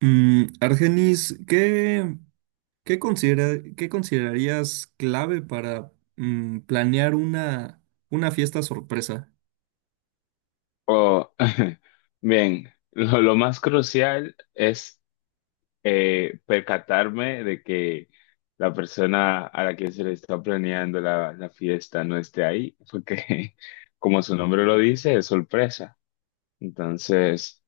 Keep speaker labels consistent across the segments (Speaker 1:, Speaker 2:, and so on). Speaker 1: Argenis, qué qué considerarías clave para planear una fiesta sorpresa?
Speaker 2: Oh, bien, lo más crucial es percatarme de que la persona a la que se le está planeando la fiesta no esté ahí, porque como su nombre lo dice, es sorpresa. Entonces,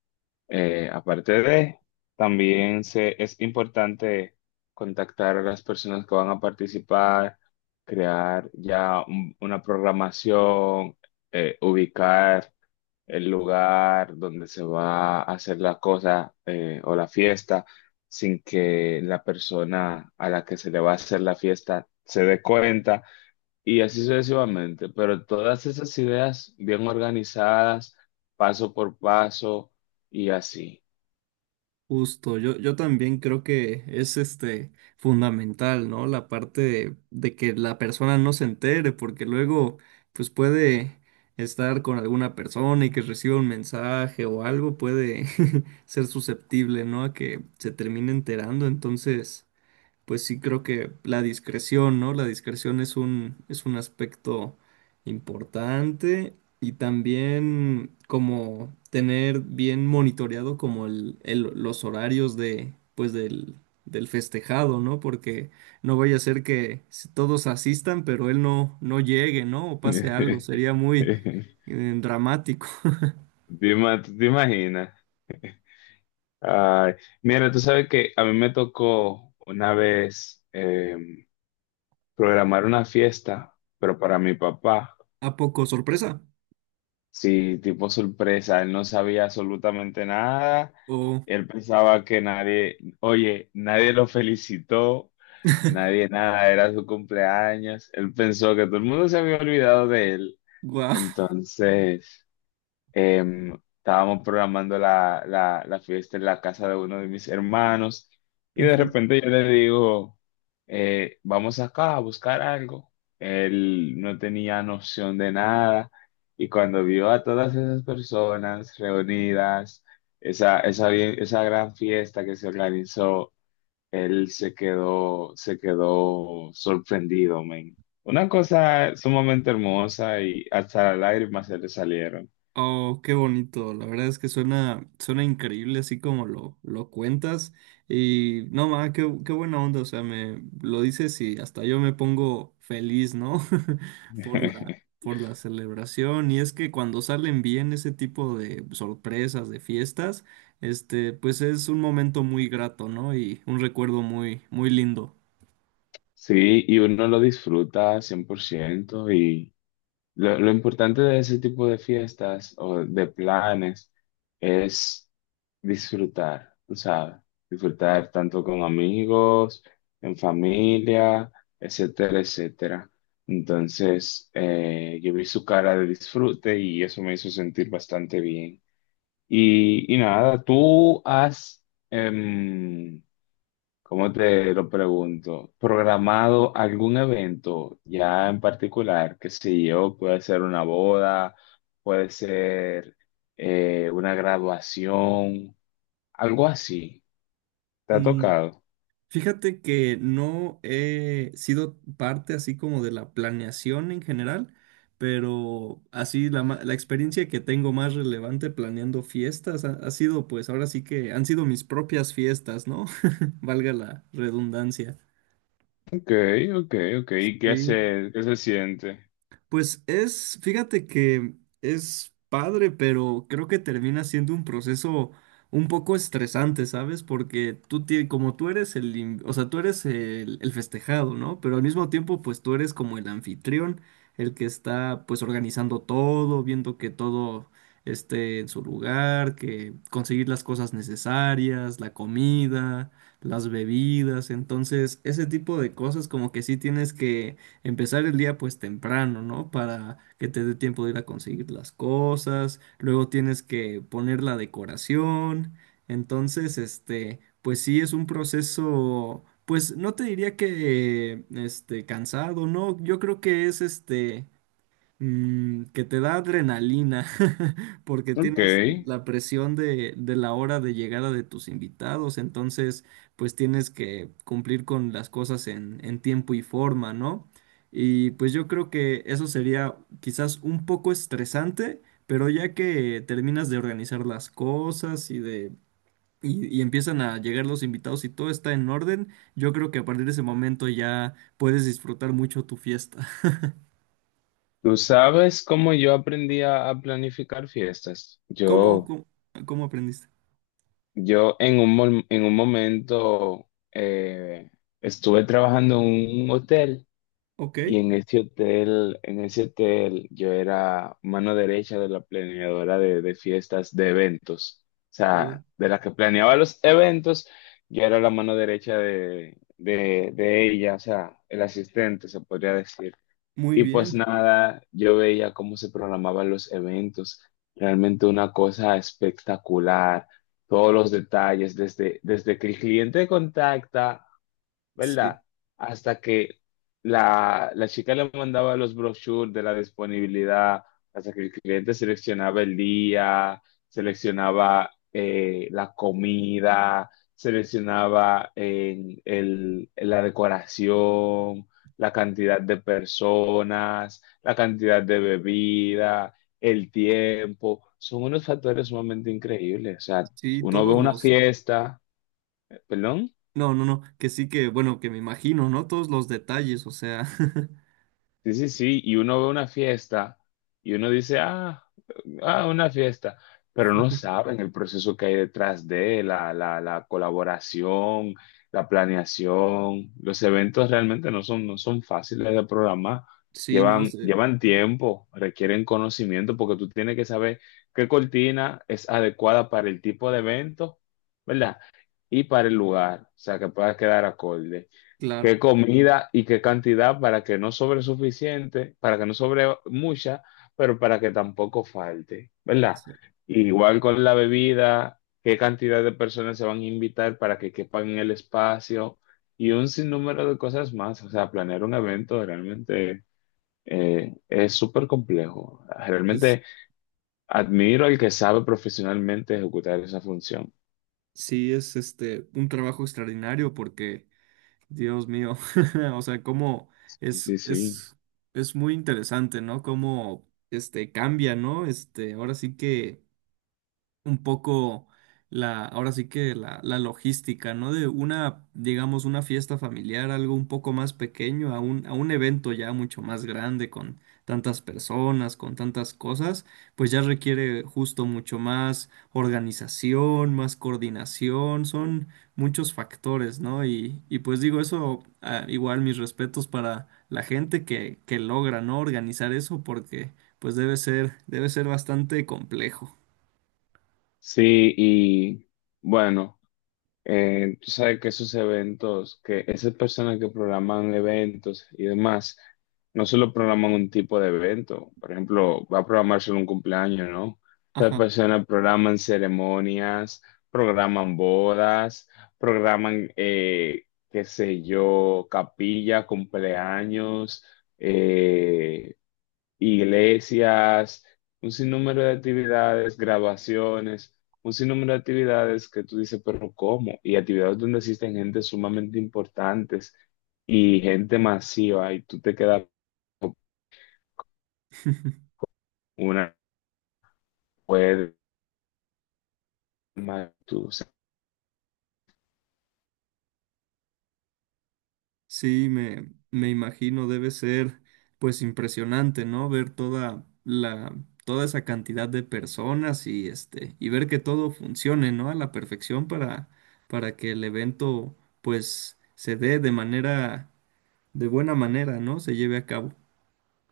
Speaker 2: aparte de, también se, es importante contactar a las personas que van a participar, crear una programación, ubicar el lugar donde se va a hacer la cosa o la fiesta sin que la persona a la que se le va a hacer la fiesta se dé cuenta y así sucesivamente. Pero todas esas ideas bien organizadas, paso por paso y así.
Speaker 1: Justo, yo también creo que es este fundamental, ¿no? La parte de que la persona no se entere, porque luego pues puede estar con alguna persona y que reciba un mensaje o algo, puede ser susceptible, ¿no? A que se termine enterando, entonces, pues sí creo que la discreción, ¿no? La discreción es es un aspecto importante y también como tener bien monitoreado como los horarios de, pues del festejado, ¿no? Porque no vaya a ser que si todos asistan, pero él no llegue, ¿no? O pase algo,
Speaker 2: ¿Te
Speaker 1: sería muy dramático.
Speaker 2: tú te imaginas? Ay, mira, tú sabes que a mí me tocó una vez programar una fiesta, pero para mi papá.
Speaker 1: ¿A poco sorpresa?
Speaker 2: Sí, tipo sorpresa, él no sabía absolutamente nada,
Speaker 1: O,
Speaker 2: él pensaba que nadie, oye, nadie lo felicitó, nadie nada, era su cumpleaños, él pensó que todo el mundo se había olvidado de él,
Speaker 1: wow.
Speaker 2: entonces... Em, estábamos programando la fiesta en la casa de uno de mis hermanos y de repente yo le digo, vamos acá a buscar algo. Él no tenía noción de nada y cuando vio a todas esas personas reunidas, esa gran fiesta que se organizó, él se quedó sorprendido, men. Una cosa sumamente hermosa y hasta las lágrimas se le salieron.
Speaker 1: Oh, qué bonito. La verdad es que suena, suena increíble así como lo cuentas. Y no, ma, qué buena onda. O sea, me lo dices y hasta yo me pongo feliz, ¿no? Por por la celebración. Y es que cuando salen bien ese tipo de sorpresas, de fiestas, este, pues es un momento muy grato, ¿no? Y un recuerdo muy, muy lindo.
Speaker 2: Sí, y uno lo disfruta 100% y lo importante de ese tipo de fiestas o de planes es disfrutar, tú sabes, disfrutar tanto con amigos, en familia, etcétera, etcétera. Entonces, yo vi su cara de disfrute y eso me hizo sentir bastante bien. Y nada, tú has, em, ¿cómo te lo pregunto? ¿Programado algún evento ya en particular? Que si yo, puede ser una boda, puede ser una graduación, algo así. ¿Te ha tocado?
Speaker 1: Fíjate que no he sido parte así como de la planeación en general, pero así la experiencia que tengo más relevante planeando fiestas ha sido pues ahora sí que han sido mis propias fiestas, ¿no? Valga la redundancia.
Speaker 2: Ok, ok, ok. ¿Y
Speaker 1: Sí,
Speaker 2: qué se siente?
Speaker 1: pues es, fíjate que es padre, pero creo que termina siendo un proceso un poco estresante, ¿sabes? Porque como tú eres o sea, tú eres el festejado, ¿no? Pero al mismo tiempo, pues tú eres como el anfitrión, el que está, pues, organizando todo, viendo que todo esté en su lugar, que conseguir las cosas necesarias, la comida, las bebidas, entonces, ese tipo de cosas como que sí tienes que empezar el día pues temprano, ¿no? Para que te dé tiempo de ir a conseguir las cosas, luego tienes que poner la decoración, entonces, este, pues sí es un proceso, pues no te diría que, este, cansado, ¿no? Yo creo que es, este, que te da adrenalina porque
Speaker 2: Ok.
Speaker 1: tienes la presión de la hora de llegada de tus invitados, entonces pues tienes que cumplir con las cosas en tiempo y forma, ¿no? Y pues yo creo que eso sería quizás un poco estresante, pero ya que terminas de organizar las cosas y de... Y, y empiezan a llegar los invitados y todo está en orden, yo creo que a partir de ese momento ya puedes disfrutar mucho tu fiesta.
Speaker 2: ¿Tú sabes cómo yo aprendí a planificar fiestas?
Speaker 1: ¿Cómo,
Speaker 2: Yo,
Speaker 1: cómo, cómo aprendiste?
Speaker 2: yo en un, en un momento estuve trabajando en un hotel.
Speaker 1: Ok.
Speaker 2: Y en ese hotel, yo era mano derecha de la planeadora de fiestas, de eventos. O
Speaker 1: Oh,
Speaker 2: sea, de la que planeaba los eventos, yo era la mano derecha de ella, o sea, el asistente, se podría decir.
Speaker 1: muy
Speaker 2: Y pues
Speaker 1: bien.
Speaker 2: nada, yo veía cómo se programaban los eventos. Realmente una cosa espectacular. Todos los detalles, desde, desde que el cliente contacta,
Speaker 1: Sí,
Speaker 2: ¿verdad? Hasta que la chica le mandaba los brochures de la disponibilidad, hasta que el cliente seleccionaba el día, seleccionaba la comida, seleccionaba la decoración, la cantidad de personas, la cantidad de bebida, el tiempo. Son unos factores sumamente increíbles. O sea,
Speaker 1: sí,
Speaker 2: uno ve
Speaker 1: todos
Speaker 2: una
Speaker 1: los...
Speaker 2: fiesta, perdón.
Speaker 1: No, no, no, que sí que, bueno, que me imagino, ¿no? Todos los detalles, o sea,
Speaker 2: Sí, sí, sí, y uno ve una fiesta y uno dice, ah, ah, una fiesta, pero no saben el proceso que hay detrás de la colaboración, la planeación. Los eventos realmente no son fáciles de programar,
Speaker 1: sí, no
Speaker 2: llevan,
Speaker 1: sé,
Speaker 2: llevan tiempo, requieren conocimiento porque tú tienes que saber qué cortina es adecuada para el tipo de evento, ¿verdad? Y para el lugar, o sea, que pueda quedar acorde,
Speaker 1: claro,
Speaker 2: qué comida y qué cantidad para que no sobre suficiente, para que no sobre mucha, pero para que tampoco falte, ¿verdad?
Speaker 1: exa-
Speaker 2: Igual con la bebida, qué cantidad de personas se van a invitar para que quepan en el espacio y un sinnúmero de cosas más. O sea, planear un evento realmente es súper complejo.
Speaker 1: es,
Speaker 2: Realmente admiro al que sabe profesionalmente ejecutar esa función.
Speaker 1: sí, es este, un trabajo extraordinario porque, Dios mío, o sea, cómo
Speaker 2: Sí,
Speaker 1: es,
Speaker 2: sí, sí.
Speaker 1: es, es muy interesante, ¿no? Cómo, este, cambia, ¿no? Este, ahora sí que un poco la, ahora sí que la logística, ¿no? De una, digamos, una fiesta familiar, algo un poco más pequeño, a un evento ya mucho más grande, con tantas personas, con tantas cosas, pues ya requiere justo mucho más organización, más coordinación, son muchos factores, ¿no? Y pues digo eso, ah, igual mis respetos para la gente que logra, ¿no? Organizar eso porque pues debe ser bastante complejo.
Speaker 2: Sí, y bueno. Tú sabes que esos eventos, que esas personas que programan eventos y demás, no solo programan un tipo de evento, por ejemplo, va a programar solo un cumpleaños, ¿no? Esas
Speaker 1: Ajá.
Speaker 2: personas programan ceremonias, programan bodas, programan, qué sé yo, capilla, cumpleaños, eh, iglesias, un sinnúmero de actividades, graduaciones, un sinnúmero de actividades que tú dices, pero ¿cómo? Y actividades donde existen gente sumamente importantes y gente masiva y tú te quedas con una web más tú. O sea,
Speaker 1: Sí, me imagino, debe ser pues impresionante, ¿no? Ver toda toda esa cantidad de personas y este, y ver que todo funcione, ¿no? A la perfección para que el evento pues se dé de manera, de buena manera, ¿no? Se lleve a cabo.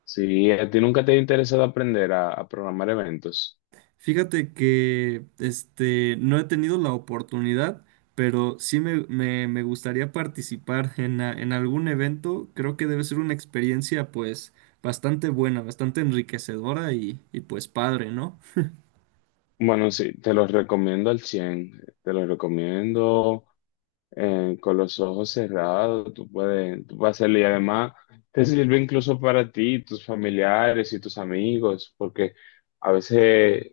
Speaker 2: si a ti nunca te ha interesado aprender a programar eventos,
Speaker 1: Fíjate que este no he tenido la oportunidad, pero sí me gustaría participar en algún evento. Creo que debe ser una experiencia pues bastante buena, bastante enriquecedora y pues padre, ¿no?
Speaker 2: bueno, sí, te los recomiendo al cien, te los recomiendo con los ojos cerrados, tú puedes hacerlo y además te sirve incluso para ti, tus familiares y tus amigos, porque a veces,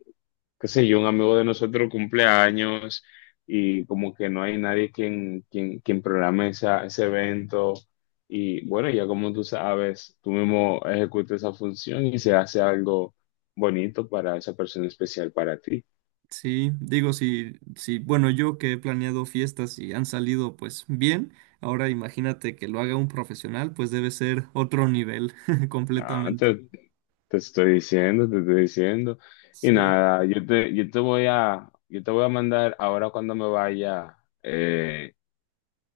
Speaker 2: qué sé yo, un amigo de nosotros cumple años y como que no hay nadie quien, quien, quien programe ese evento y bueno, ya como tú sabes, tú mismo ejecutas esa función y se hace algo bonito para esa persona especial para ti.
Speaker 1: Sí, digo, si, si, bueno, yo que he planeado fiestas y han salido pues bien, ahora imagínate que lo haga un profesional, pues debe ser otro nivel
Speaker 2: No,
Speaker 1: completamente.
Speaker 2: te estoy diciendo, te estoy diciendo. Y
Speaker 1: Sí.
Speaker 2: nada, yo te voy a mandar ahora cuando me vaya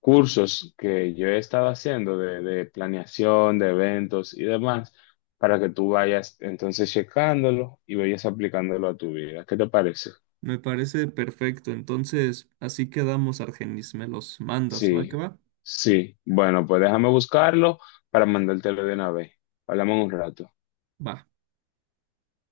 Speaker 2: cursos que yo he estado haciendo de planeación, de eventos y demás, para que tú vayas entonces checándolo y vayas aplicándolo a tu vida. ¿Qué te parece?
Speaker 1: Me parece perfecto. Entonces, así quedamos, Argenis. Me los mandas, ¿va que
Speaker 2: Sí,
Speaker 1: va?
Speaker 2: sí. Bueno, pues déjame buscarlo para mandártelo de una vez. Hablamos en un rato.
Speaker 1: Va.